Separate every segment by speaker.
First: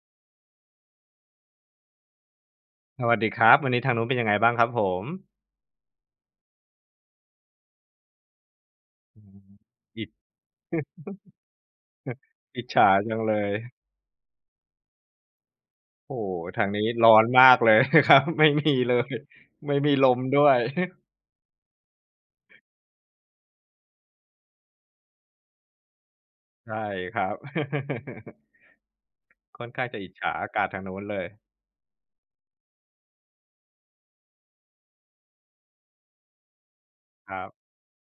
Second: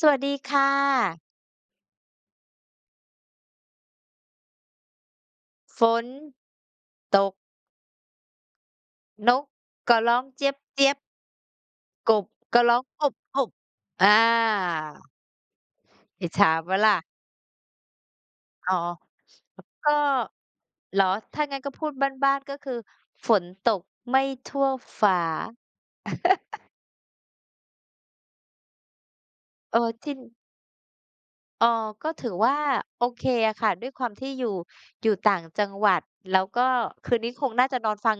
Speaker 1: สวัสดีค่ะ
Speaker 2: สวัสดีครับวันนี้ทางนู้นเป็นยังไงบ้างครับผม
Speaker 1: ฝนตก
Speaker 2: อื
Speaker 1: นก
Speaker 2: ม
Speaker 1: ก็
Speaker 2: อิจ
Speaker 1: ร้องเจี๊ยบเจี๊ยบกบก็
Speaker 2: อิจ
Speaker 1: ร้อง
Speaker 2: ฉา
Speaker 1: อบ
Speaker 2: จังเล
Speaker 1: อบ
Speaker 2: ย
Speaker 1: อา
Speaker 2: โอ้
Speaker 1: อิจ
Speaker 2: โฮ
Speaker 1: ฉา
Speaker 2: ทา
Speaker 1: เป
Speaker 2: ง
Speaker 1: ล่า
Speaker 2: นี้
Speaker 1: ล่ะ
Speaker 2: ร้อนมากเลย ครับไม่มี
Speaker 1: อ๋อ
Speaker 2: เลยไม่มี
Speaker 1: ก็
Speaker 2: ลมด้วย
Speaker 1: เหรอถ้างั้นก็พูดบ้านๆก็คือฝนตกไม่ทั่วฟ้า
Speaker 2: ใช่ครับ ค่อน
Speaker 1: เอ
Speaker 2: ข้า
Speaker 1: อ
Speaker 2: งจะอิจ
Speaker 1: ที่
Speaker 2: ฉาอากาศทางนู้นเลย
Speaker 1: เออก็ถือว่าโอเคอะค่ะ ด้วยความที่อยู่อยู่ต่างจังหวัด แล้วก็คืนนี้
Speaker 2: ค
Speaker 1: ค
Speaker 2: รั
Speaker 1: ง
Speaker 2: บ
Speaker 1: น่าจะนอนฟัง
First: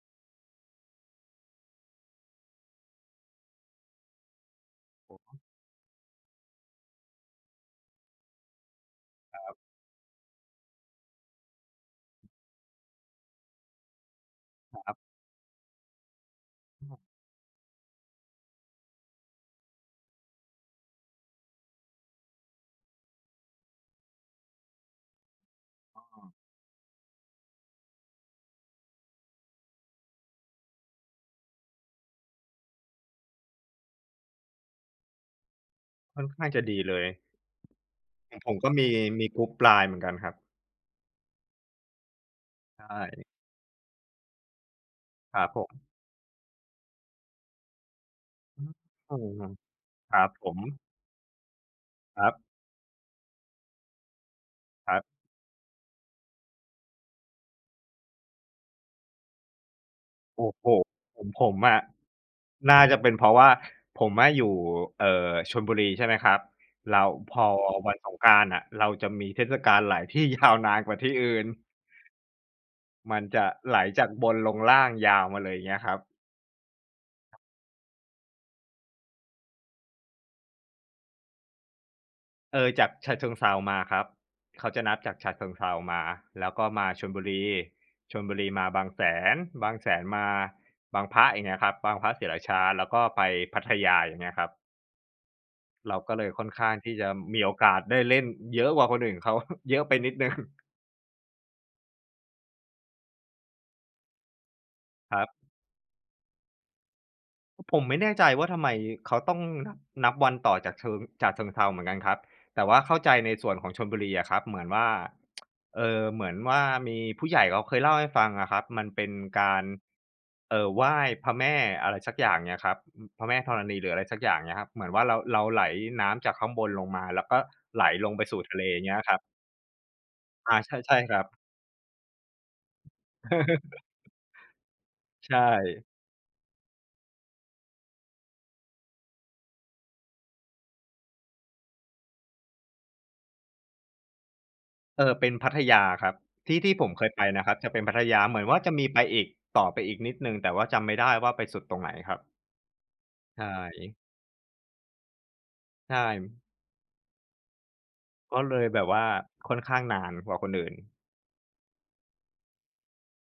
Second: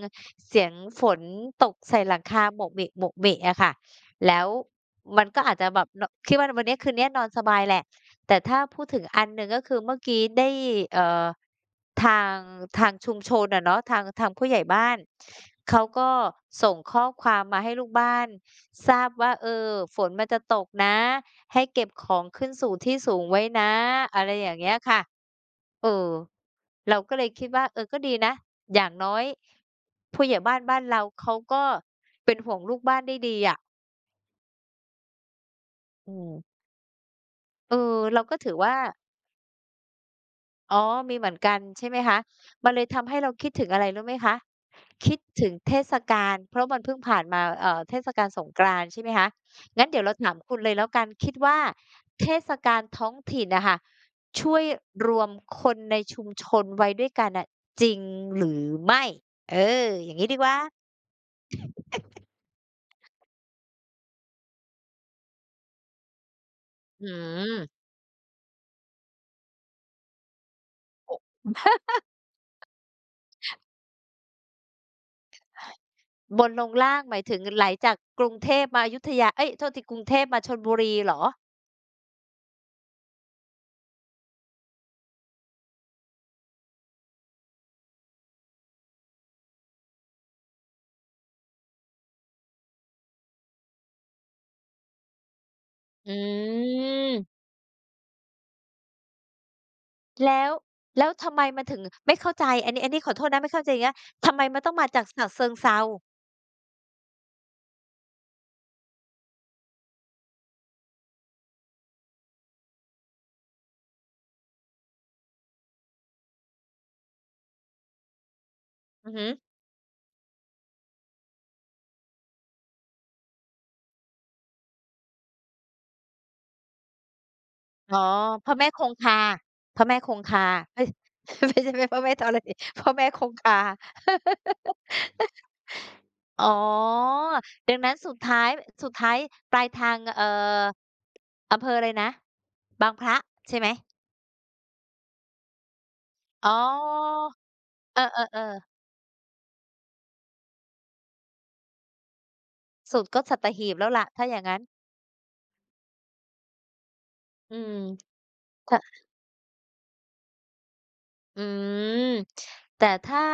Speaker 1: เสียงฝนตกใส่หลังคาโหมกหมกเหมกอะค่ะ แล้ว
Speaker 2: ผ
Speaker 1: มันก็
Speaker 2: ม
Speaker 1: อาจจะแบบเนอะคิดว่าวันนี้คืนนี้นอนสบายแหละ แต่ถ้าพูดถึงอันหนึ่งก็คือเมื่อกี้ได้เอ่อทางชุมชนอะเนาะทางผู้ใหญ่บ้านเขาก็ส่ง
Speaker 2: อื
Speaker 1: ข้อ
Speaker 2: ม
Speaker 1: ความมาให้ลูกบ้านทราบว่าเออฝนมันจะตกนะให้เก็บของขึ้นสู่ที่สูงไว้นะอะไรอย่างเงี้ยค่ะเออเราก็เลยคิดว่าเออก็ดีนะอย่างน้อยผู้ใหญ่บ้านบ้านเราเขาก็เป็นห่วงลูกบ้านได้ดีอะอื
Speaker 2: ค่อน
Speaker 1: ม
Speaker 2: ข้างจะดีเลย
Speaker 1: เออเรา
Speaker 2: ข
Speaker 1: ก็
Speaker 2: องผ
Speaker 1: ถือ
Speaker 2: มก็
Speaker 1: ว่า
Speaker 2: มีกรุ๊ป LINE เหมือนกันครับ
Speaker 1: อ๋อมีเหมือนกันใช่ไหมคะมันเล
Speaker 2: ใช
Speaker 1: ยทำให้เรา
Speaker 2: ่
Speaker 1: คิดถึงอะไรรู้ไหมคะคิด
Speaker 2: ครั
Speaker 1: ถึ
Speaker 2: บ
Speaker 1: ง
Speaker 2: ผ
Speaker 1: เท
Speaker 2: ม
Speaker 1: ศกาลเพราะมันเพิ่งผ่านมาเทศกาลสงก
Speaker 2: อืม
Speaker 1: รานต์ใช่ไหม
Speaker 2: อื
Speaker 1: คะ
Speaker 2: ม
Speaker 1: งั้นเดี๋ยวเรา
Speaker 2: ครั
Speaker 1: ถา
Speaker 2: บ
Speaker 1: ม
Speaker 2: ผ
Speaker 1: คุณ
Speaker 2: ม
Speaker 1: เลยแล้วกันคิดว่า
Speaker 2: ค
Speaker 1: เท
Speaker 2: รั
Speaker 1: ศ
Speaker 2: บ
Speaker 1: กาลท้องถิ่นน่ะค่ะช่วย
Speaker 2: ครั
Speaker 1: รว
Speaker 2: บ
Speaker 1: มคนในชุมชนไว้ด้วยกันน่ะจริงหรือไม่เอออย่างงี้ดีก
Speaker 2: โอ้
Speaker 1: ว่า
Speaker 2: โฮผมอะน่าจะเป็นเพราะว่าผมอะอยู่เอ่อชลบุรีใช่ไหมครับแล้
Speaker 1: อื
Speaker 2: วพอ
Speaker 1: ม
Speaker 2: วันสงกรานต์อะเราจะมีเทศกาลไหลที่ยาวนานกว่าที่อื่นมันจะไหลจากบนลงล่างยาวมาเลยอย่างเงี้ยครับ
Speaker 1: บนลงล่างหมายถึงไหลจากกรุงเทพมาอยุธยาเอ๊ยโทษทีกรุงเทพมาชลบุรีเหรอ
Speaker 2: เออจากฉะเชิงเทรามาครับเขาจะนับจากฉะเชิงเทรามาแล้วก็มาชลบุรีชลบุรีมาบางแสนบางแสนมาบางพระอย่างเงี้ยครับบางพระศรีราชาแล้วก็ไปพัทยาอย่างเงี้ยครับ เรา
Speaker 1: อื
Speaker 2: ก็เลยค่อนข้างที่จะมี
Speaker 1: ม
Speaker 2: โอกาสได้เล่นเยอะกว่าคนอื่นเขา เยอะไปนิดหนึ่ง
Speaker 1: แล้ว แล้วทำไมมันถึงไม่เข้าใจอันนี้อันนี้ขอโทษนะไม่เข้าใจอย่างเงี้ยทำไมมันต้องมาจาก
Speaker 2: ครั
Speaker 1: ฉะเชิ
Speaker 2: บ
Speaker 1: งเทรา
Speaker 2: ผมไม่แน่ใจว่าทำไมเขาต้องนับนับวันต่อจากเชิงจากเชิงเทราเหมือนกันครับแต่ว่าเข้าใจในส่วนของชลบุรีอะครับเหมือนว่าเหมือนว่ามีผู้ใหญ่เขาเคยเล่าให้ฟังอะครับมันเป็
Speaker 1: อื
Speaker 2: น
Speaker 1: อฮึ
Speaker 2: การไหว้พระแม่อะไรสักอย่างเนี่ยครับืพระแม่ธรณีหรืออะไรสักอย่างเนี่ยครับเหมือนว่าเราไหลน้ำจากข้างบนลงมาแล้วก็ไหล
Speaker 1: อ๋อ
Speaker 2: ลงไปสู่
Speaker 1: พระ
Speaker 2: ทะเล
Speaker 1: แม่คง
Speaker 2: เงี้ยค
Speaker 1: คา
Speaker 2: รับ
Speaker 1: พระแม่คงคา
Speaker 2: อา ใช่
Speaker 1: เฮ้ย
Speaker 2: ใช่ครับ
Speaker 1: ไม่ใช่ไม่พระแม่ธรณีพระแม่คงคา
Speaker 2: ใช ่
Speaker 1: อ๋อดังนั้นสุดท้ายสุดท้ายปลายทางอำเภออะไรนะบางพระใช่ไหม
Speaker 2: เออเป็นพัทยาครับ
Speaker 1: อ๋อ
Speaker 2: ที่ที่ผมเคยไปนะครับจะเป็นพั
Speaker 1: เอ
Speaker 2: ทยาเห
Speaker 1: อ
Speaker 2: มือน
Speaker 1: ๆ
Speaker 2: ว่าจะ
Speaker 1: ๆ
Speaker 2: มีไปอีกต่อไปอีกนิดหนึ่งแต่ว่าจำไม่ได้ว่าไปสุดตรงไหนครับ
Speaker 1: สุดก็สั
Speaker 2: ใช
Speaker 1: ตหีบแล้วล่ะ
Speaker 2: ่
Speaker 1: ถ้าอย่างงั้น
Speaker 2: ใช่
Speaker 1: อืม
Speaker 2: ก็เลย
Speaker 1: ถ้า
Speaker 2: แบบว่าค่อนข้างนานกว่าคนอื่น
Speaker 1: อืมแต่ถ้า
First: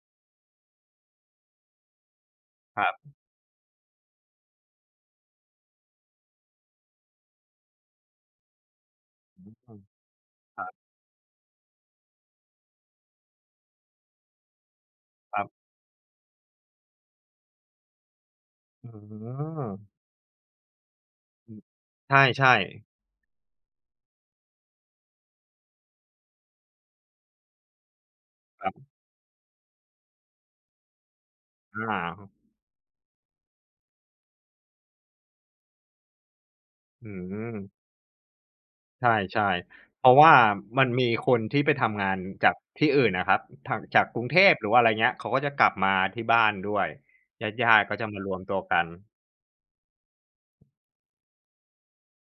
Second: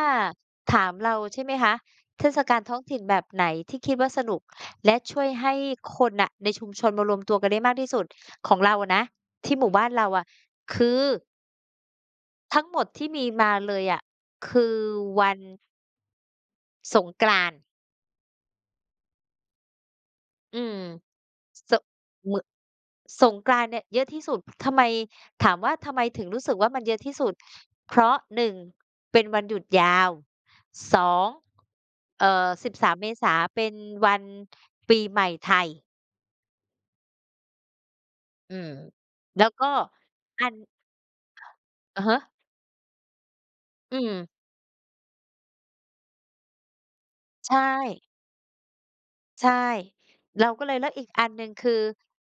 Speaker 1: ถามเราใช่ไหมคะเทศกาลท้อ
Speaker 2: ค
Speaker 1: ง
Speaker 2: รั
Speaker 1: ถิ่น
Speaker 2: บ
Speaker 1: แบบไหนที่คิดว่าสนุกและช่วยให้คนน่ะในชุมชนมารวมตัวกันได้มากที่สุดของเราอะนะ
Speaker 2: อื
Speaker 1: ที่
Speaker 2: ม
Speaker 1: หมู่บ้านเราอะ
Speaker 2: คร
Speaker 1: คือทั้งหมดที่มีมาเลยอะคือวัน
Speaker 2: ับๆ
Speaker 1: สงกรานต์
Speaker 2: อืม
Speaker 1: อืม
Speaker 2: อืม
Speaker 1: ส
Speaker 2: ใ
Speaker 1: เหมือน
Speaker 2: ช่ๆ
Speaker 1: สงกรานต์เนี่ยเยอะที่สุดทำไมถามว่าทำไมถึงรู้สึกว่ามันเยอะที่สุด เพราะหนึ่ง
Speaker 2: ครับ
Speaker 1: เป็นวันหยุดยาว สอง
Speaker 2: อา
Speaker 1: สิบสามเมษาเป็นวันปีใหม่ไทย
Speaker 2: อืม
Speaker 1: อืม
Speaker 2: ใ
Speaker 1: แล้ว
Speaker 2: ช่
Speaker 1: ก็
Speaker 2: ๆเพราะว่า
Speaker 1: อัน
Speaker 2: มันมีคนที่ไปทำ
Speaker 1: อะ
Speaker 2: งาน
Speaker 1: ฮะ
Speaker 2: จากที่อื่นอะครับทาง
Speaker 1: อื
Speaker 2: จาก
Speaker 1: ม
Speaker 2: กรุงเทพหรือว่าอะไรเงี้ยเขาก็จะกลับมาที่บ้านด้วย
Speaker 1: ใช่
Speaker 2: ญาติๆก็จะมารวมตัวกัน
Speaker 1: ใช่ เราก็เลยแล้วอีกอันหนึ่งคือ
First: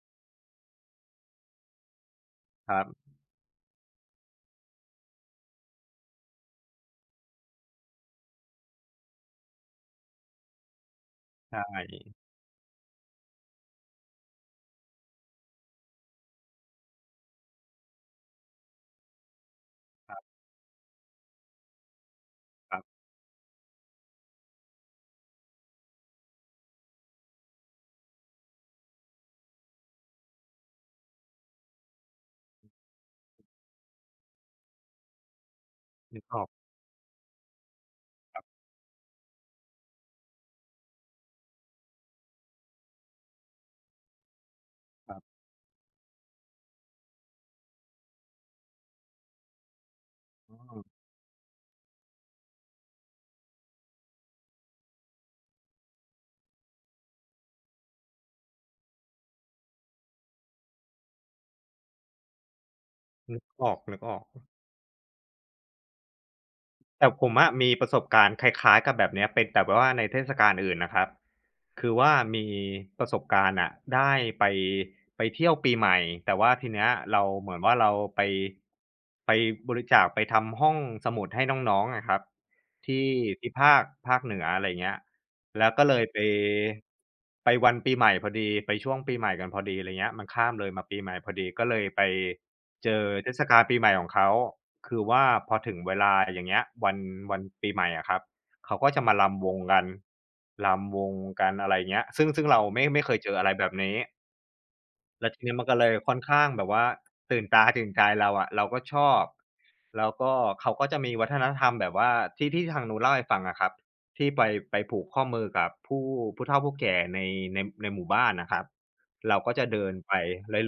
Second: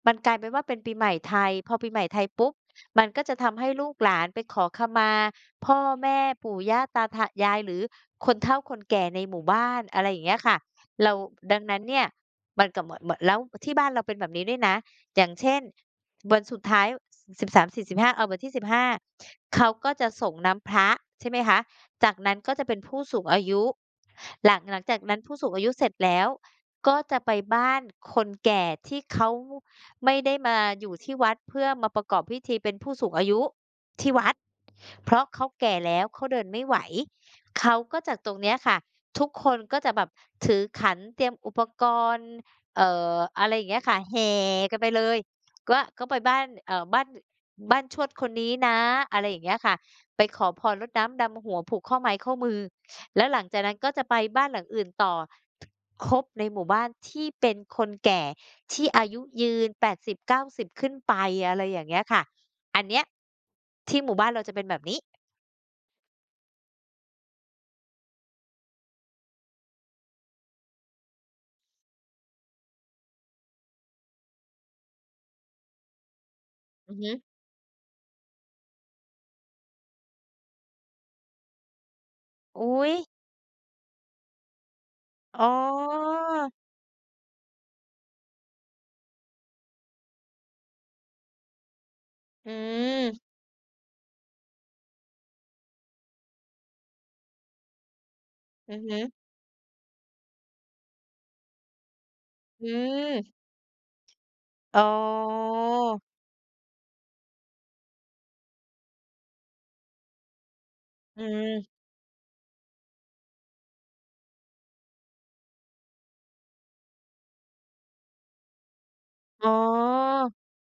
Speaker 1: มันกลายเป็นว่าเป็นปีใหม่ไทยพอปีใหม่ไทยปุ๊บ
Speaker 2: ครั
Speaker 1: มัน
Speaker 2: บ
Speaker 1: ก็จะทำให้ลูกหลานไปขอขมาพ่อแม่ปู่ย่าตาทะยายหรือคนเฒ่าคนแก่ในหมู่บ้านอะไรอย่างเงี้ยค่ะเราดั
Speaker 2: ใช่
Speaker 1: งนั้นเนี่ยมันก็เหมือนแล้วที่บ้านเราเป็นแบบนี้ด้วยนะอย่างเช่นวันสุดท้าย13บ4้5เอาวันที่15เขาก็จะส่งน้ำพระใช่ไหมคะจากนั้นก็จะ
Speaker 2: ค
Speaker 1: เป็น
Speaker 2: รั
Speaker 1: ผู้
Speaker 2: บ
Speaker 1: สูงอายุหลังจากนั้นผู้สูงอายุเสร็จแล้ว ก็จะไปบ้านคนแก่ที่เขาไม่ได้มาอยู่ที่วัดเพื่อมาประกอบพิธีเป็นผู้สูงอายุที่วัดเพราะเขาแก่แล้ว
Speaker 2: นึ
Speaker 1: เขา
Speaker 2: กอ
Speaker 1: เดิ
Speaker 2: อ
Speaker 1: น
Speaker 2: ก
Speaker 1: ไม่ไหวเขาก็จากตรงเนี้ยค่ะทุกคนก็จะแบบถือขันเตรียมอุปกรณ์เอ่อะไรอย่างเงี้ยค่ะแห่กันไปเลยก็ก็ไปบ้านบ้านชวดคนนี้นะอะไรอย่างเงี้ยค่ะไปขอ
Speaker 2: อ้
Speaker 1: พร
Speaker 2: อ
Speaker 1: รดน้ำดำหัวผูกข้อไม้ข้อมือ แล้วหลังจากนั้นก็จะไปบ้านหลังอื่นต่อครบในหมู่บ้านที่เป็นคนแก่ที่อายุยืนแปดสิบเก้า0ิ0ขึ้นไปอะไรอย่างเงี้ยค่ะอันเนี้ย
Speaker 2: นึกออกนึ
Speaker 1: ที่
Speaker 2: ก
Speaker 1: ห
Speaker 2: อ
Speaker 1: มู่
Speaker 2: อก
Speaker 1: บ้านเราจะเป็นแบบนี้
Speaker 2: แต่ผมอะมีประสบการณ์คล้ายๆกับแบบเนี้ยเป็นแต่ว่าในเทศกาลอื่นนะครับคือว่ามีประสบการณ์อะได้ไปไปเที่ยวปีใหม่แต่ว่าทีเนี้ย
Speaker 1: อือฮึ
Speaker 2: เราเหมือนว่าเราไปไปบริจาคไปทำห้องสมุดให้น้องๆอะครับ
Speaker 1: อุ๊ย
Speaker 2: ที่ที่ภาคเหนืออะไรเงี้ย
Speaker 1: อ๋
Speaker 2: แล้วก็เลย
Speaker 1: อ
Speaker 2: ไปวันปีใหม่พอดีไปช่วงปีใหม่กันพอดีอะไรเงี้ยมันข้ามเลยมาปีใหม่พอดีก็เลยไป
Speaker 1: อื
Speaker 2: เจอ
Speaker 1: ม
Speaker 2: เทศกาลปีใหม่ของเขา คือว่าพอถึงเวลาอย่างเงี้ยวันปีใหม่อะครับ
Speaker 1: อื
Speaker 2: เขา
Speaker 1: อ
Speaker 2: ก็
Speaker 1: ฮึ
Speaker 2: จะมารำวงกันรำวงกันอะไรเงี้ยซึ่งเรา
Speaker 1: อื
Speaker 2: ไม่เคยเจอ
Speaker 1: ม
Speaker 2: อะไรแบบนี้
Speaker 1: อ๋
Speaker 2: แล้วที
Speaker 1: อ
Speaker 2: เนี้ยมันก็เลยค่อนข้างแบบว่าตื่นตาตื่นใจเราอะเราก็ชอบแล้วก็เขาก็จะมี
Speaker 1: อื
Speaker 2: วัฒนธรรม
Speaker 1: ม
Speaker 2: แบบว่าที่ทางนู้นเล่าให้ฟังอะครับที่ไปผูกข้อมือกับผู้เฒ่าผู้แก่ในในหมู่บ้านนะครับเรา
Speaker 1: อ๋อ
Speaker 2: ก็จะเดินไป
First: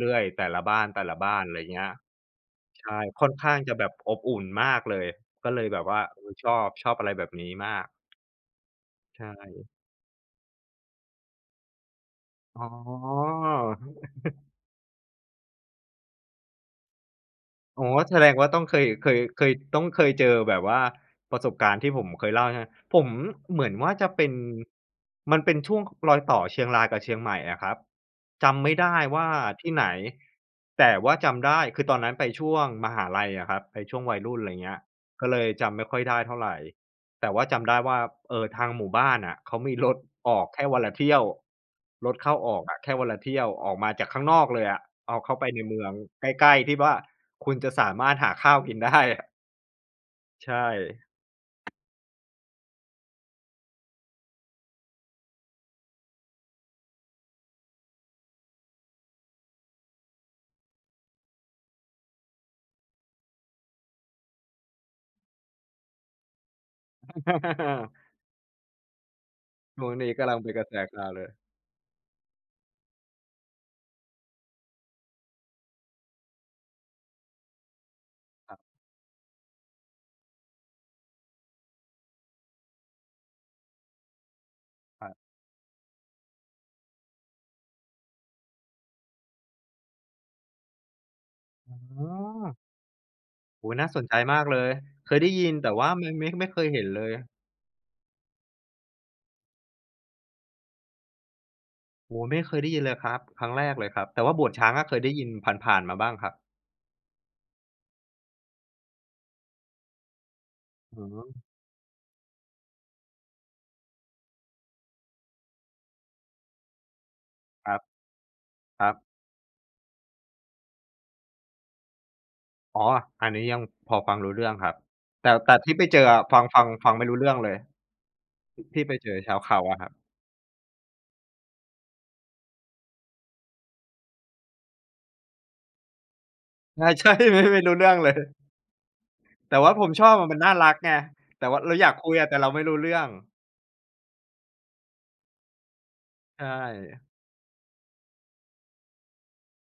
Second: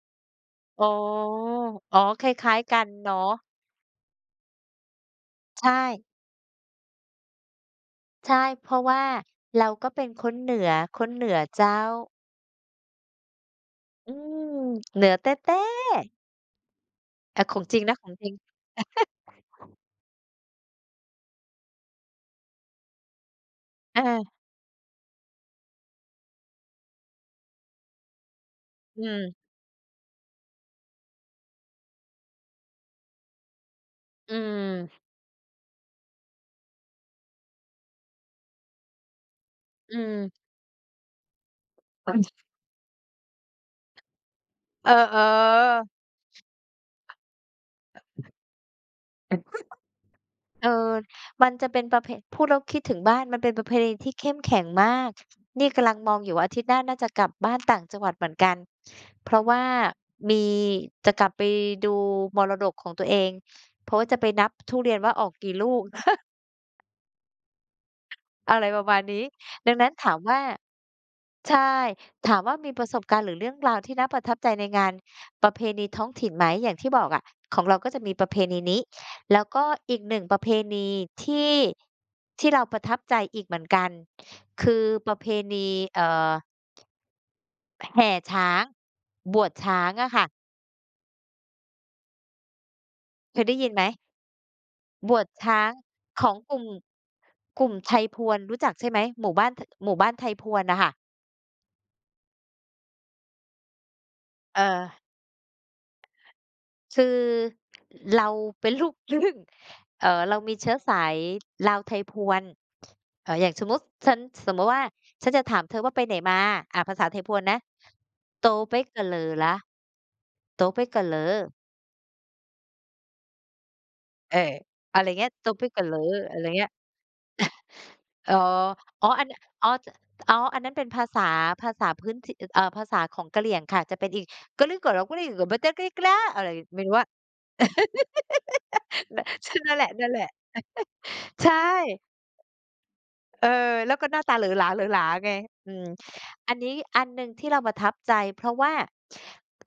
Speaker 2: เรื่อยๆแต่ละบ้า
Speaker 1: อ๋อ
Speaker 2: นแต่ละบ้านอะไรเงี้ย
Speaker 1: อ๋อคล้ายๆกัน
Speaker 2: ใช่ค่อน
Speaker 1: เนาะ
Speaker 2: ข้างจะแบบอบอุ่นมากเลยก็เล
Speaker 1: ใช
Speaker 2: ยแบบว่า
Speaker 1: ่
Speaker 2: เออชอบชอบอะไรแบบนี้มาก
Speaker 1: ใช่ เพราะว่า
Speaker 2: ใช่
Speaker 1: เราก็เป็นคนเหนือ คนเหนือเจ้า
Speaker 2: อ๋อ
Speaker 1: อืมเหนือแต๊ะๆอาของจริ
Speaker 2: อ๋
Speaker 1: ง
Speaker 2: อ
Speaker 1: นะของ
Speaker 2: แส
Speaker 1: จ
Speaker 2: ด
Speaker 1: ริง
Speaker 2: งว่าต้องเคยเคยเคยต้องเคยเจอแบบว่าประสบการณ์ที่ผมเคยเล่าใช่ไหมผมเหมือนว่า
Speaker 1: อา
Speaker 2: จะเป็นมันเป็นช่วงรอยต่อเชียงรายกับเชียงใหม่อะครับจำไม่ได้
Speaker 1: อืม
Speaker 2: ว่าที่ไหนแต่ว่าจำได้คือตอนนั้นไปช่วงมหาลัยอะครับไปช่วงวัย
Speaker 1: อื
Speaker 2: รุ่นอะไรเงี้ย
Speaker 1: ม
Speaker 2: ก็เลยจำไม่ค่อยได้เท่าไร แต่ว่าจำได้ว่าทางหมู่บ้านอะเขามีรถ
Speaker 1: อื
Speaker 2: ออ
Speaker 1: ม
Speaker 2: กแค่วันละเที่ยวรถเข้าออกอะแค่วันละเที่ยวออกมาจากข้างนอกเลยอะ
Speaker 1: เออ
Speaker 2: เอาเข้าไปในเมือง
Speaker 1: ๆ
Speaker 2: ใกล้ๆที่ว่าคุณจะสามารถหาข้าวกินได้อะ
Speaker 1: เอ
Speaker 2: ใช่
Speaker 1: อมันจะเป็นประเพพูดแล้วคิดถึงบ้านมันเป็นประเพณีที่เข้มแข็งมากนี่กำลังมองอยู่ว่าอาทิตย์หน้าน่าจะกลับบ้านต่างจังหวัดเหมือนกันเพราะว่ามีจะกลับไปดูมรดกของตัวเองเพราะว่าจะไปนับทุเรียนว่าออกกี่ลูก อะไรประมาณนี้ดัง
Speaker 2: ช่
Speaker 1: นั้
Speaker 2: ว
Speaker 1: น
Speaker 2: งนี้
Speaker 1: ถาม
Speaker 2: กำลั
Speaker 1: ว่า
Speaker 2: งเป็นกระแสข่าวเลย
Speaker 1: ใช่ถามว่ามีประสบการณ์หรือเรื่องราวที่น่าประทับใจในงานประเพณีท้องถิ่นไหมอย่างที่บอกอะของเราก็จะมีประเพ
Speaker 2: ครั
Speaker 1: ณี
Speaker 2: บ
Speaker 1: นี้แล้วก็อีกหนึ่งประเพณีที่ที่เราประทับใจอีกเหมือนกันคือ
Speaker 2: ค
Speaker 1: ป
Speaker 2: รั
Speaker 1: ระเพ
Speaker 2: บ
Speaker 1: ณีเอ่อแห่ช้างบวชช้างอะค่ะ
Speaker 2: อ๋อ
Speaker 1: เคยได้ยิ
Speaker 2: โอ้
Speaker 1: น
Speaker 2: โฮ
Speaker 1: ไหม
Speaker 2: น่าสนใจมากเลย
Speaker 1: บ
Speaker 2: เคย
Speaker 1: วช
Speaker 2: ได้ยิน
Speaker 1: ช้า
Speaker 2: แต่
Speaker 1: ง
Speaker 2: ว่าไม่
Speaker 1: ข
Speaker 2: ไม่
Speaker 1: อง
Speaker 2: ไม่
Speaker 1: ก
Speaker 2: เค
Speaker 1: ลุ่ม
Speaker 2: ยเห็นเลย
Speaker 1: กลุ่มไทยพวนรู้จักใช่ไหมหมู่บ้านทหมู่บ้านไทยพวนน่ะค่ะ
Speaker 2: โอ้โฮไม่เคยได้ยินเลยครับครั้งแรกเลยครับแต่ว่าบวช
Speaker 1: เออ
Speaker 2: ช้างอะเคยได้ยินผ่านๆมาบ้างครับ
Speaker 1: คือเราเป็นลูกครึ่ง เรามีเชื้อ
Speaker 2: อื
Speaker 1: สาย
Speaker 2: ม
Speaker 1: ลาวไทยพวนอย่างสมมุติฉันสมมุติว่าฉันจะถามเธอว่าไปไหนมาภาษาไทยพวนนะ
Speaker 2: ครับ
Speaker 1: โตไป
Speaker 2: ครับ
Speaker 1: กะเหลอล่ะโตไปกะเหลอ
Speaker 2: อ๋ออันนี้ยังพอฟังรู้
Speaker 1: เออ
Speaker 2: เรื่องครับ
Speaker 1: อะไรเงี้
Speaker 2: แต่
Speaker 1: ยโต
Speaker 2: แต่
Speaker 1: ไป
Speaker 2: ที่ไป
Speaker 1: กะเหล
Speaker 2: เจ
Speaker 1: อ
Speaker 2: ออะ
Speaker 1: อะ
Speaker 2: ฟั
Speaker 1: ไร
Speaker 2: งฟั
Speaker 1: เงี้
Speaker 2: ง
Speaker 1: ย
Speaker 2: ฟังไม่รู้เรื่องเลย
Speaker 1: อ๋อ
Speaker 2: ที่ไป
Speaker 1: อ๋อ
Speaker 2: เจอ
Speaker 1: อัน
Speaker 2: ชาวเขา
Speaker 1: อ๋อ
Speaker 2: อะค
Speaker 1: จ
Speaker 2: รับ
Speaker 1: อ๋ออันนั้นเป็นภาษาภาษาพื้นถิภาษาของกะเหรี่ยงค่ะ จะเป็นอีกกะลื้อก่อเหลากะลื้อก่อบะเต๊ะกะลิกะล้าอะไร
Speaker 2: ใช่ใช่ไม่รู้เรื่องเลย แต่ว่า
Speaker 1: นั่นแห
Speaker 2: ผ
Speaker 1: ละ
Speaker 2: ม
Speaker 1: นใช่
Speaker 2: ช
Speaker 1: นั่
Speaker 2: อ
Speaker 1: น
Speaker 2: บ
Speaker 1: แหละ
Speaker 2: อะมันน่ารักไง
Speaker 1: ๆ
Speaker 2: แต่
Speaker 1: ใช่
Speaker 2: ว่าเราอยากคุยอะแต่เราไม่รู้เรื่อง
Speaker 1: เออแล้วก็หน้าตาเหลอหลาเหลอหลาไงอืม
Speaker 2: ใช่
Speaker 1: อันนี้อันหนึ่งที่เราประทับใจเพราะว่า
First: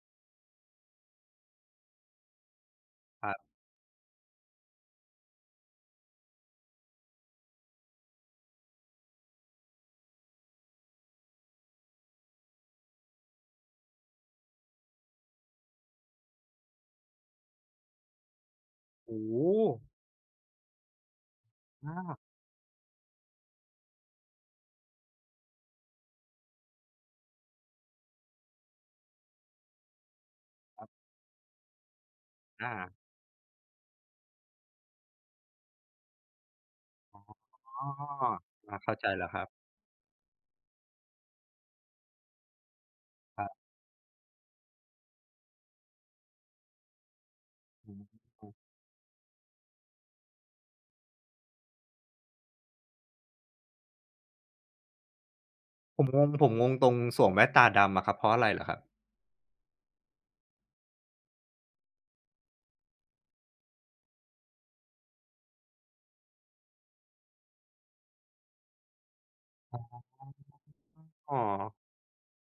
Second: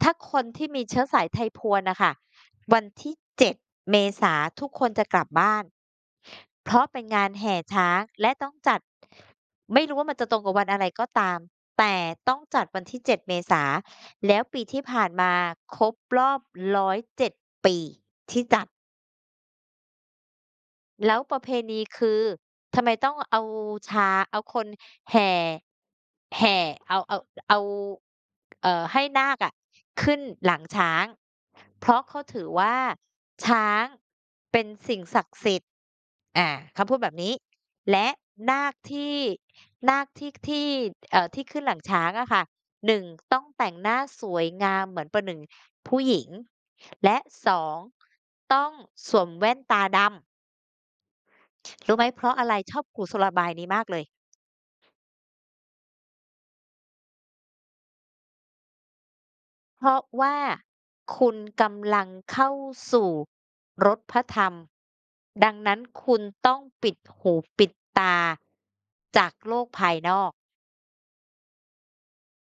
Speaker 1: ถ้าคนที่มีเชื้อสายไทยพวนน่ะค่ะวันที่
Speaker 2: ครั
Speaker 1: 7
Speaker 2: บ
Speaker 1: เมษาทุกคนจะกลับบ้านเพราะเป็นงานแห่ช้างและต้องจัดไม่รู้ว่ามันจะตรงกับวันอะไรก็ตามแต่ต้องจัดวันที่7เมษาแล้วปีที่ผ่านมาครบรอบ107ปีที่จัด
Speaker 2: โอ้โฮ
Speaker 1: แล้วประเพณีคือ
Speaker 2: อา
Speaker 1: ทำไมต้องเอาช้าเอาคนแห่แห่เอาเอาเอาให้นาคอะขึ้นหลัง
Speaker 2: ครั
Speaker 1: ช้าง
Speaker 2: บ
Speaker 1: เพราะเขาถือ
Speaker 2: อา
Speaker 1: ว่าช้างเป็นสิ่งศักดิ์สิทธิ์อาเขาพูดแบบนี้
Speaker 2: อ๋อ
Speaker 1: และนาค
Speaker 2: อาเข้าใจ
Speaker 1: ที่
Speaker 2: แล้วครับ
Speaker 1: นาคที่ที่ที่ขึ้นหลังช้างอะค่ะหนึ่งต้
Speaker 2: ค
Speaker 1: อง
Speaker 2: รับ
Speaker 1: แต่งหน้าสวยงามเหมือนประหนึ่งผู้หญิงและสอง
Speaker 2: อืม
Speaker 1: ต้องสวมแว่นตาดำ รู้ไหมเพราะอะไรชอบครูโซลาบายนี้มากเลย
Speaker 2: ๆผมงงตรงสวมแว่นตาดำอะครับเพราะอะไรเหรอครับ
Speaker 1: เพราะว่าคุณกำลังเข้าสู่รสพระธรรมดังนั้นคุณต้องปิดหูปิดตาจากโลกภายนอก
Speaker 2: อ๋อ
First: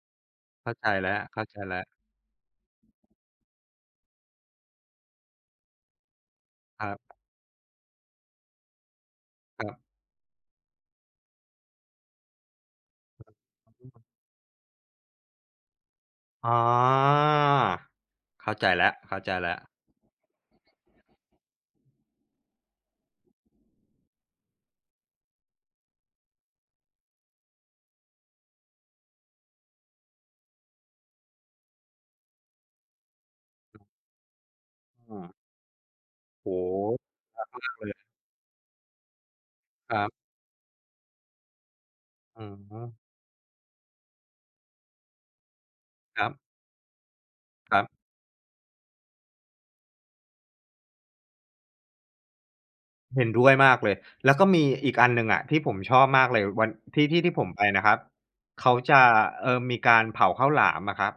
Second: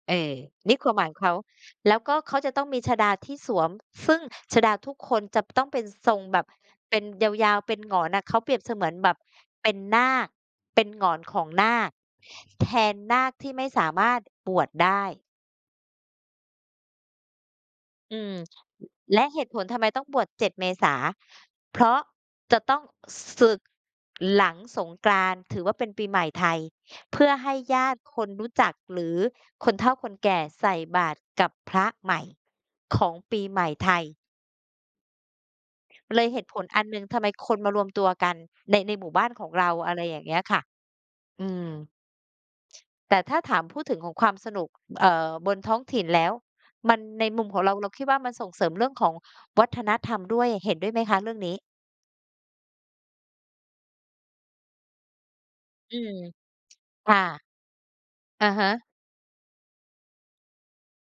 Speaker 1: เออ
Speaker 2: เข้า
Speaker 1: นี่ค
Speaker 2: ใจ
Speaker 1: วามหมายขอ
Speaker 2: แล้ว
Speaker 1: งเขา
Speaker 2: เข้าใจแล้ว
Speaker 1: แล้วก็เขาจะต้องมีชฎาที่สวมซึ่งชฎาทุกคนจะต้องเป็นทรงแบบ
Speaker 2: ครั
Speaker 1: เป็น
Speaker 2: บ
Speaker 1: ยาวๆเป็นหงอนน่ะเขาเปรียบเสมือนแบบ
Speaker 2: ๆ
Speaker 1: เป็นนาคเป็นหงอนของนาคแทนนาคที่ไม่สามารถบวชได้
Speaker 2: อ๋อ
Speaker 1: อืม
Speaker 2: เข้าใจแล้วเข้า
Speaker 1: และ
Speaker 2: ใจ
Speaker 1: เหตุ
Speaker 2: แล้
Speaker 1: ผ
Speaker 2: ว
Speaker 1: ลทำไมต้องบวช7เมษาเพราะจะต้องสึกหลังสงกรานต์ถือว่าเป็นปีใหม่ไทยเพื่อให้ญาติคนรู้จักหรือคนเฒ่าคนแก่ใส่บาตรกับพระใหม่ของปีใหม่ไทย
Speaker 2: อืม
Speaker 1: เลยเหตุ
Speaker 2: โอ้
Speaker 1: ผล
Speaker 2: โฮ
Speaker 1: อันหนึ่งทำไมคน
Speaker 2: จั
Speaker 1: มา
Speaker 2: ง
Speaker 1: รว
Speaker 2: เล
Speaker 1: ม
Speaker 2: ย
Speaker 1: ตัวกันในในหมู่บ้านของเรา
Speaker 2: ค
Speaker 1: อะไร
Speaker 2: รั
Speaker 1: อย่าง
Speaker 2: บ
Speaker 1: เงี้ยค่ะอืม
Speaker 2: อืม
Speaker 1: แต่ถ้าถามพูดถึงของความสนุกบนท้องถิ่น
Speaker 2: ค
Speaker 1: แล้
Speaker 2: รั
Speaker 1: ว
Speaker 2: บ
Speaker 1: มันในมุมของ
Speaker 2: ค
Speaker 1: เรา
Speaker 2: รั
Speaker 1: เรา
Speaker 2: บ
Speaker 1: คิดว่ามันส่งเสริมเรื่องของวัฒนธรรมด้วยเห็นด้วยไหมคะเรื่องนี้
Speaker 2: เห็นด้วยมากเลยแล้วก็มีอีกอันหนึ่งอะที่ผมช
Speaker 1: อื
Speaker 2: อบ
Speaker 1: ม
Speaker 2: มากเลยวันที่
Speaker 1: ค่ะ
Speaker 2: ที่ที่ผมไปนะครับ
Speaker 1: อะ
Speaker 2: เขา
Speaker 1: ฮะ
Speaker 2: จะมีการเผาข้าวหลามอะครับ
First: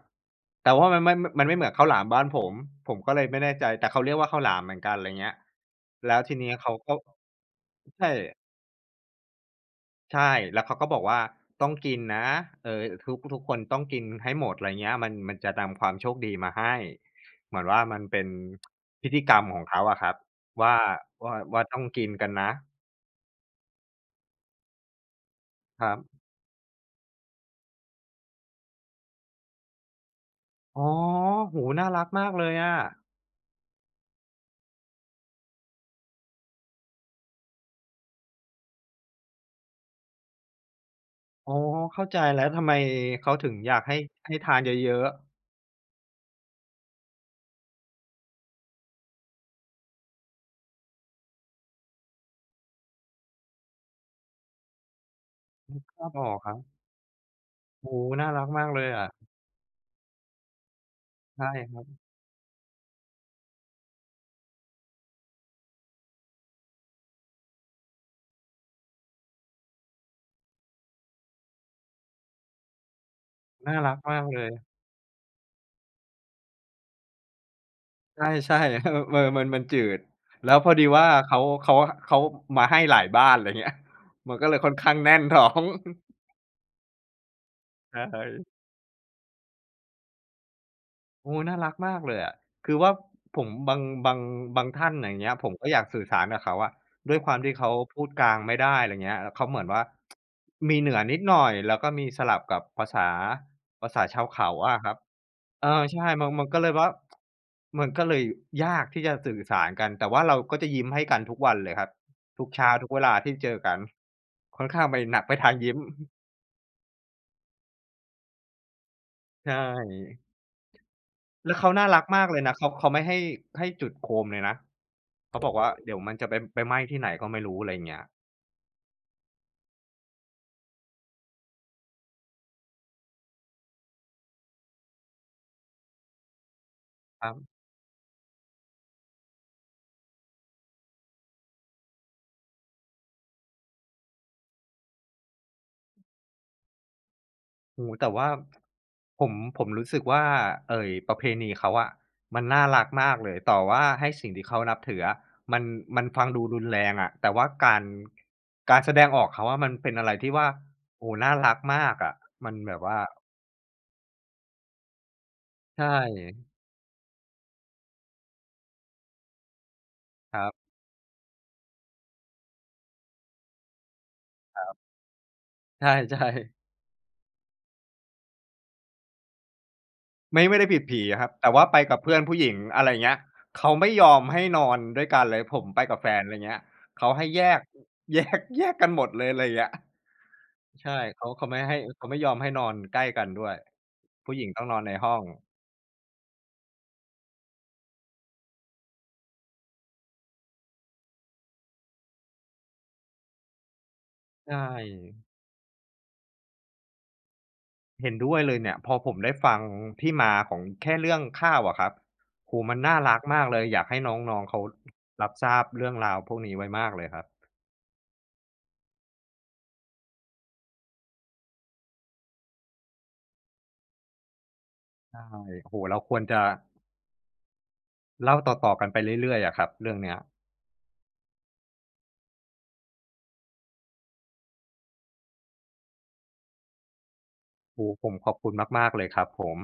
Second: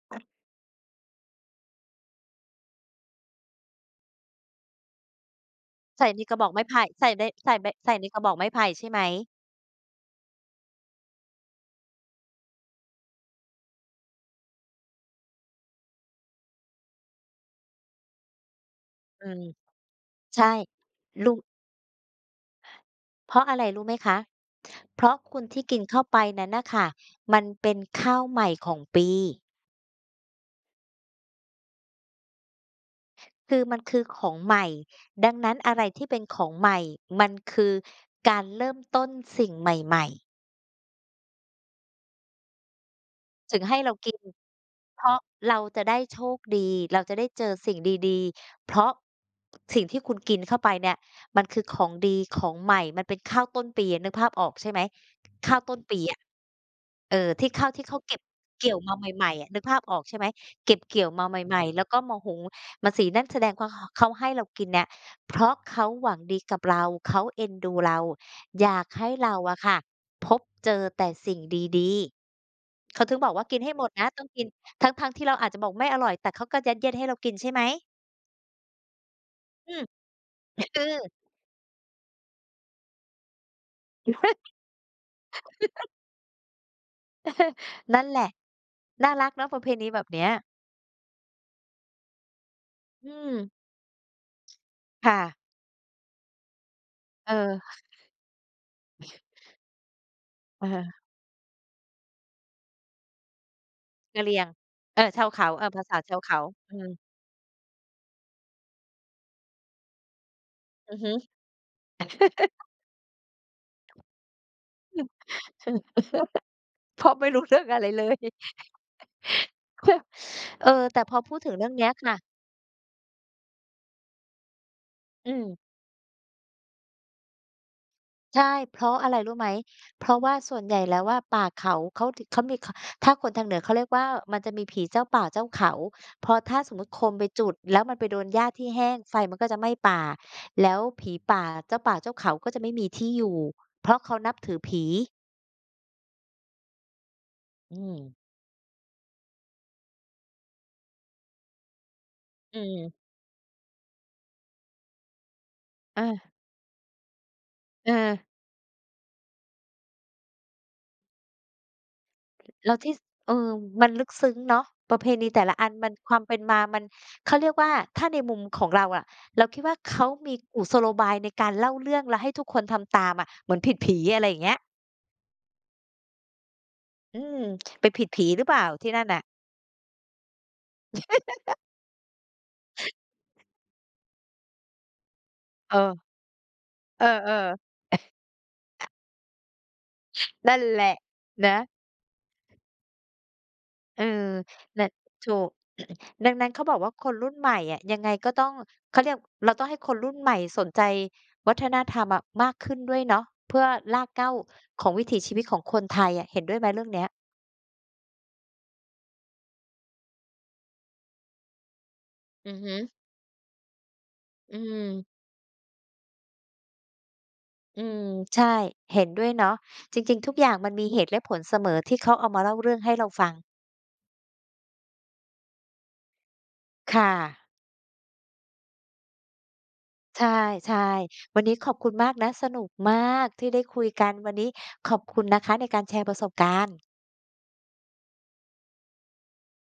Speaker 2: แต่ว่ามันไม่เหมือนข้าวหลามบ้านผมผมก็เลยไม่แน่ใจแต่เขาเรียกว่าข้าวหลามเหมือนกันไรเงี้ย
Speaker 1: ใส่
Speaker 2: แล้
Speaker 1: ใน
Speaker 2: ว
Speaker 1: ก
Speaker 2: ที
Speaker 1: ระบอก
Speaker 2: นี้
Speaker 1: ไม้
Speaker 2: เขา
Speaker 1: ไผ่
Speaker 2: ก็
Speaker 1: ใส่ใน
Speaker 2: ใช่
Speaker 1: กระบอกไม้ไผ่ใช่ไหม
Speaker 2: ใช่แล้วเขาก็บอกว่าต้องกินนะเออทุกคนต้องกินให้หมดอะไรเงี้ยมันจะนำความโชคดีมาให้เหมือนว่ามันเป็นพิธี
Speaker 1: อื
Speaker 2: กรร
Speaker 1: ม
Speaker 2: มของเขาอะครับ
Speaker 1: ใช่
Speaker 2: ว่า
Speaker 1: รู้
Speaker 2: ว่าต้องกินกันนะ
Speaker 1: เพราะอะไรรู้ไหมคะ เพราะคุณที่กิน
Speaker 2: ครั
Speaker 1: เข้าไป
Speaker 2: บ
Speaker 1: นั้นน่ะค่ะมันเป็นข้าวใหม่ของปี
Speaker 2: อ๋อโอ้โฮน่ารักมากเลยอะ
Speaker 1: คือมันคือของใหม่ดังนั้นอะไรที่เป็นของใหม่มันคือการเริ่มต้นสิ่งใหม่ๆ
Speaker 2: อ๋อเข้าใจแล้วทำไมเขาถึง
Speaker 1: ถึง
Speaker 2: อยา
Speaker 1: ให้
Speaker 2: ก
Speaker 1: เรา
Speaker 2: ให้
Speaker 1: กิน
Speaker 2: ให้ทานเย
Speaker 1: เพ
Speaker 2: อะ
Speaker 1: ราะเราจะได้โชคดีเราจะได้เจอสิ่งดีๆเพราะสิ่งที่คุณกินเข้าไปเนี่ยมันคือของดีของใหม่มันเป็นข้าวต้นปีอะนึกภาพออกใช่ไหมข้าวต้น
Speaker 2: ๆค
Speaker 1: ปี
Speaker 2: รับ
Speaker 1: อะ
Speaker 2: อ๋อครับ
Speaker 1: เออที่ข้าวที่
Speaker 2: โอ้
Speaker 1: เขา
Speaker 2: โฮ
Speaker 1: เก็บ
Speaker 2: น่ารักมาก
Speaker 1: เกี่ยว
Speaker 2: เลย
Speaker 1: มา
Speaker 2: อะ
Speaker 1: ใหม่ๆอะนึกภาพออกใช่ไหมเก็บเกี่ยวมา
Speaker 2: ใช่
Speaker 1: ใหม่
Speaker 2: ค
Speaker 1: ๆ
Speaker 2: รั
Speaker 1: แล้
Speaker 2: บ
Speaker 1: วก็มาหุงมาสีนั่นแสดงว่าขเขาให้เรากินเนี่ยเพราะเขาหวังดีกับเราเขาเอ็นดูเราอยากให้เราอะค่ะพบเจอแต่สิ่งดีๆ เขาถึงบอกว่ากินให้
Speaker 2: น่า
Speaker 1: หมด
Speaker 2: รัก
Speaker 1: นะ
Speaker 2: มา
Speaker 1: ต้อ
Speaker 2: ก
Speaker 1: ง
Speaker 2: เล
Speaker 1: กิน
Speaker 2: ย
Speaker 1: ทั้งๆที่เราอาจจะบอกไม่อร่อยแต่เขาก็ยัดเยียดให้เรากินใช่ไหม
Speaker 2: ใช่ๆเออเออมัน
Speaker 1: อื
Speaker 2: จื
Speaker 1: ม
Speaker 2: ด แล้วพอ
Speaker 1: เออ
Speaker 2: ดีว่าเขามาให้หลายบ้านอะไรเงี้ยมันก็เลย ค่อนข้างแน่นท้อง
Speaker 1: นั่นแห
Speaker 2: ใช่
Speaker 1: ละน่ารักเนาะประเพณีแบบเนี้ย
Speaker 2: โอ้น่ารักมากเลยอะคือว่า
Speaker 1: อืม
Speaker 2: ผมบางท่านอ
Speaker 1: ค่ะ
Speaker 2: ย่างเงี้ยผมก็อยากสื่อสารกับเขาอะด้วย
Speaker 1: เอ
Speaker 2: ความที่
Speaker 1: อ
Speaker 2: เขาพูดกลางไม่ได้อะไรเงี้ยแล้วเขาเหมือนว่ามีเหนือ
Speaker 1: เออ
Speaker 2: นิดหน่อย แล้วก็มีสลับกับภาษา
Speaker 1: กะ
Speaker 2: ชาว
Speaker 1: เหรี่ยง
Speaker 2: เขาอะครับ
Speaker 1: เออชาวเขาเอ
Speaker 2: เอ
Speaker 1: อ
Speaker 2: อ
Speaker 1: ภาษา
Speaker 2: ใช่
Speaker 1: ชาว
Speaker 2: มัน
Speaker 1: เขา
Speaker 2: มันก็เลย
Speaker 1: อื
Speaker 2: ว่า
Speaker 1: ม
Speaker 2: มันก็เลยยากที่จะสื่อสารกันแต่ว่าเราก็จะยิ้ม
Speaker 1: อือ
Speaker 2: ให้
Speaker 1: ฮึ
Speaker 2: กันทุกวันเลยครับทุกเช้าทุกเวลาที่เจอกันค่อนข้างไปหนักไปทางยิ้ม
Speaker 1: เพราะไม่รู้เรื่องอะไรเลย
Speaker 2: ใช่
Speaker 1: เออแต่พอพูดถึ
Speaker 2: แล้
Speaker 1: ง
Speaker 2: ว
Speaker 1: เรื่
Speaker 2: เขา
Speaker 1: อง
Speaker 2: น่า
Speaker 1: เนี้ย
Speaker 2: รัก
Speaker 1: ค่ะ
Speaker 2: มากเลยนะเขาไม่ให้ให้จุดโคมเลยนะ
Speaker 1: อื
Speaker 2: เขา
Speaker 1: ม
Speaker 2: บอกว่าเดี๋ยวมันจะไปไหม้ที่ไหนก็ไม่รู้อะไรอย่างเงี้ย
Speaker 1: ใช่เพราะอะไรรู้ไหมเพราะว่าส่วนใหญ่แล้วว่าป่าเขาเขาถเขามีขถ้าคนทางเหนือเขาเรียกว่ามันจะมีผีเจ้าป่าเจ้าเขาเพราะถ้าสมมุติโคมไป
Speaker 2: ครับ
Speaker 1: จุดแล้วมันไปโดนหญ้าที่แห้งไฟมันก็จะไหม้ป่าแล้วผีป่าเจ้าป่าเจ้าเขาก็จะไม่มีที่อยู่เพราะเขานับถือผีอื
Speaker 2: โอ้โฮ
Speaker 1: ม
Speaker 2: แต่ว่าผมผมรู้สึกว่าประเพณีเขาอะมัน
Speaker 1: อื
Speaker 2: น่ารัก
Speaker 1: ม
Speaker 2: มากเลยต่อว่าให้สิ่งที่เขานับถืออะมันมัน
Speaker 1: อา
Speaker 2: ฟังดูรุนแรงอะแต่ว่าการ
Speaker 1: เออ
Speaker 2: การแสดงออกเขาอะมันเป็นอะไรที่ว่าโอ้โฮน่ารักมากอะมัน
Speaker 1: แล้
Speaker 2: แบ
Speaker 1: ว
Speaker 2: บ
Speaker 1: ที่
Speaker 2: ว่า
Speaker 1: เออมันลึกซึ้งเนาะประเพณีแต่ละอัน
Speaker 2: ใช่
Speaker 1: มันความเป็นมามันเขาเรียกว่าถ้าในมุมของเราอะเราคิดว่าเขามี
Speaker 2: ครั
Speaker 1: กุ
Speaker 2: บ
Speaker 1: ศโลบายในการเล่าเรื่องแล้วให้ทุกคนทำตามอะเหมือนผิดผีอะไรอย่างเงี้ย
Speaker 2: ใช่
Speaker 1: อืมไปผิดผีหรือเปล่าที่นั่นน่ะ
Speaker 2: ๆไม่ได้ผิดผีอะครับแต่ว่าไปกับเพื่อนผู้หญิงอะไรอย่างเงี้ยเขาไม่ยอมให้นอนด้วยกันเลยผม
Speaker 1: เอ
Speaker 2: ไป
Speaker 1: อ
Speaker 2: กับแฟนอะไรเงี้ยเขาให้
Speaker 1: เออ
Speaker 2: แยกแยกกันหมดเลยอะไรอย่างเงี้ย
Speaker 1: ๆนั่นแห
Speaker 2: ใช่
Speaker 1: ละ
Speaker 2: เขา
Speaker 1: นะ
Speaker 2: ไม่ให้เขาไม่ยอมให้นอนใกล้กันด้วย
Speaker 1: เออ
Speaker 2: ผู้หญิงต้องนอ
Speaker 1: น
Speaker 2: น
Speaker 1: น
Speaker 2: ในห้อง
Speaker 1: ถูก ดังนั้นเขาบอกว่าคนรุ่นใหม่อะยังไงก็ต้องเขาเรียกเราต้องให้คนรุ่นใหม่สนใจวัฒนธรรมอะมากขึ้นด้วยเนาะเพื่อรากเหง้า
Speaker 2: ใช
Speaker 1: ของวิถี
Speaker 2: ่
Speaker 1: ชีวิตของคนไทยอะเห็นด้วยไหมเรื่องเนี้ย
Speaker 2: เห็นด้วยเลยเนี่ยพอผมได้ฟังที่มาของแค่เรื่องข้าวอะครับ
Speaker 1: อือ
Speaker 2: โอ้โฮ
Speaker 1: ฮึ
Speaker 2: มันน่ารักมากเลยอยากให้น้องๆ
Speaker 1: อื
Speaker 2: เขา
Speaker 1: ม
Speaker 2: รับทราบเรื่องราวพวกนี้ไว้มากเลยครับ
Speaker 1: อืมใช่เห็นด้วยเนาะจริงๆทุกอย่างมันมีเหตุและผลเสมอที่เขาเอามาเล่าเรื่องให้เราฟัง
Speaker 2: ใช่โอ้โฮเราควรจะ
Speaker 1: ค่ะ
Speaker 2: เล่าต่อๆกันไปเรื่อยๆอะครับเรื่องเนี้ย
Speaker 1: ใช่ๆวันนี้ขอบคุณมากนะสนุกมากที่ได้คุยกันวันนี้ขอบคุณนะคะในการแชร์ประสบการณ์
Speaker 2: โอ้โฮผมขอบคุณมากๆเลยครับผม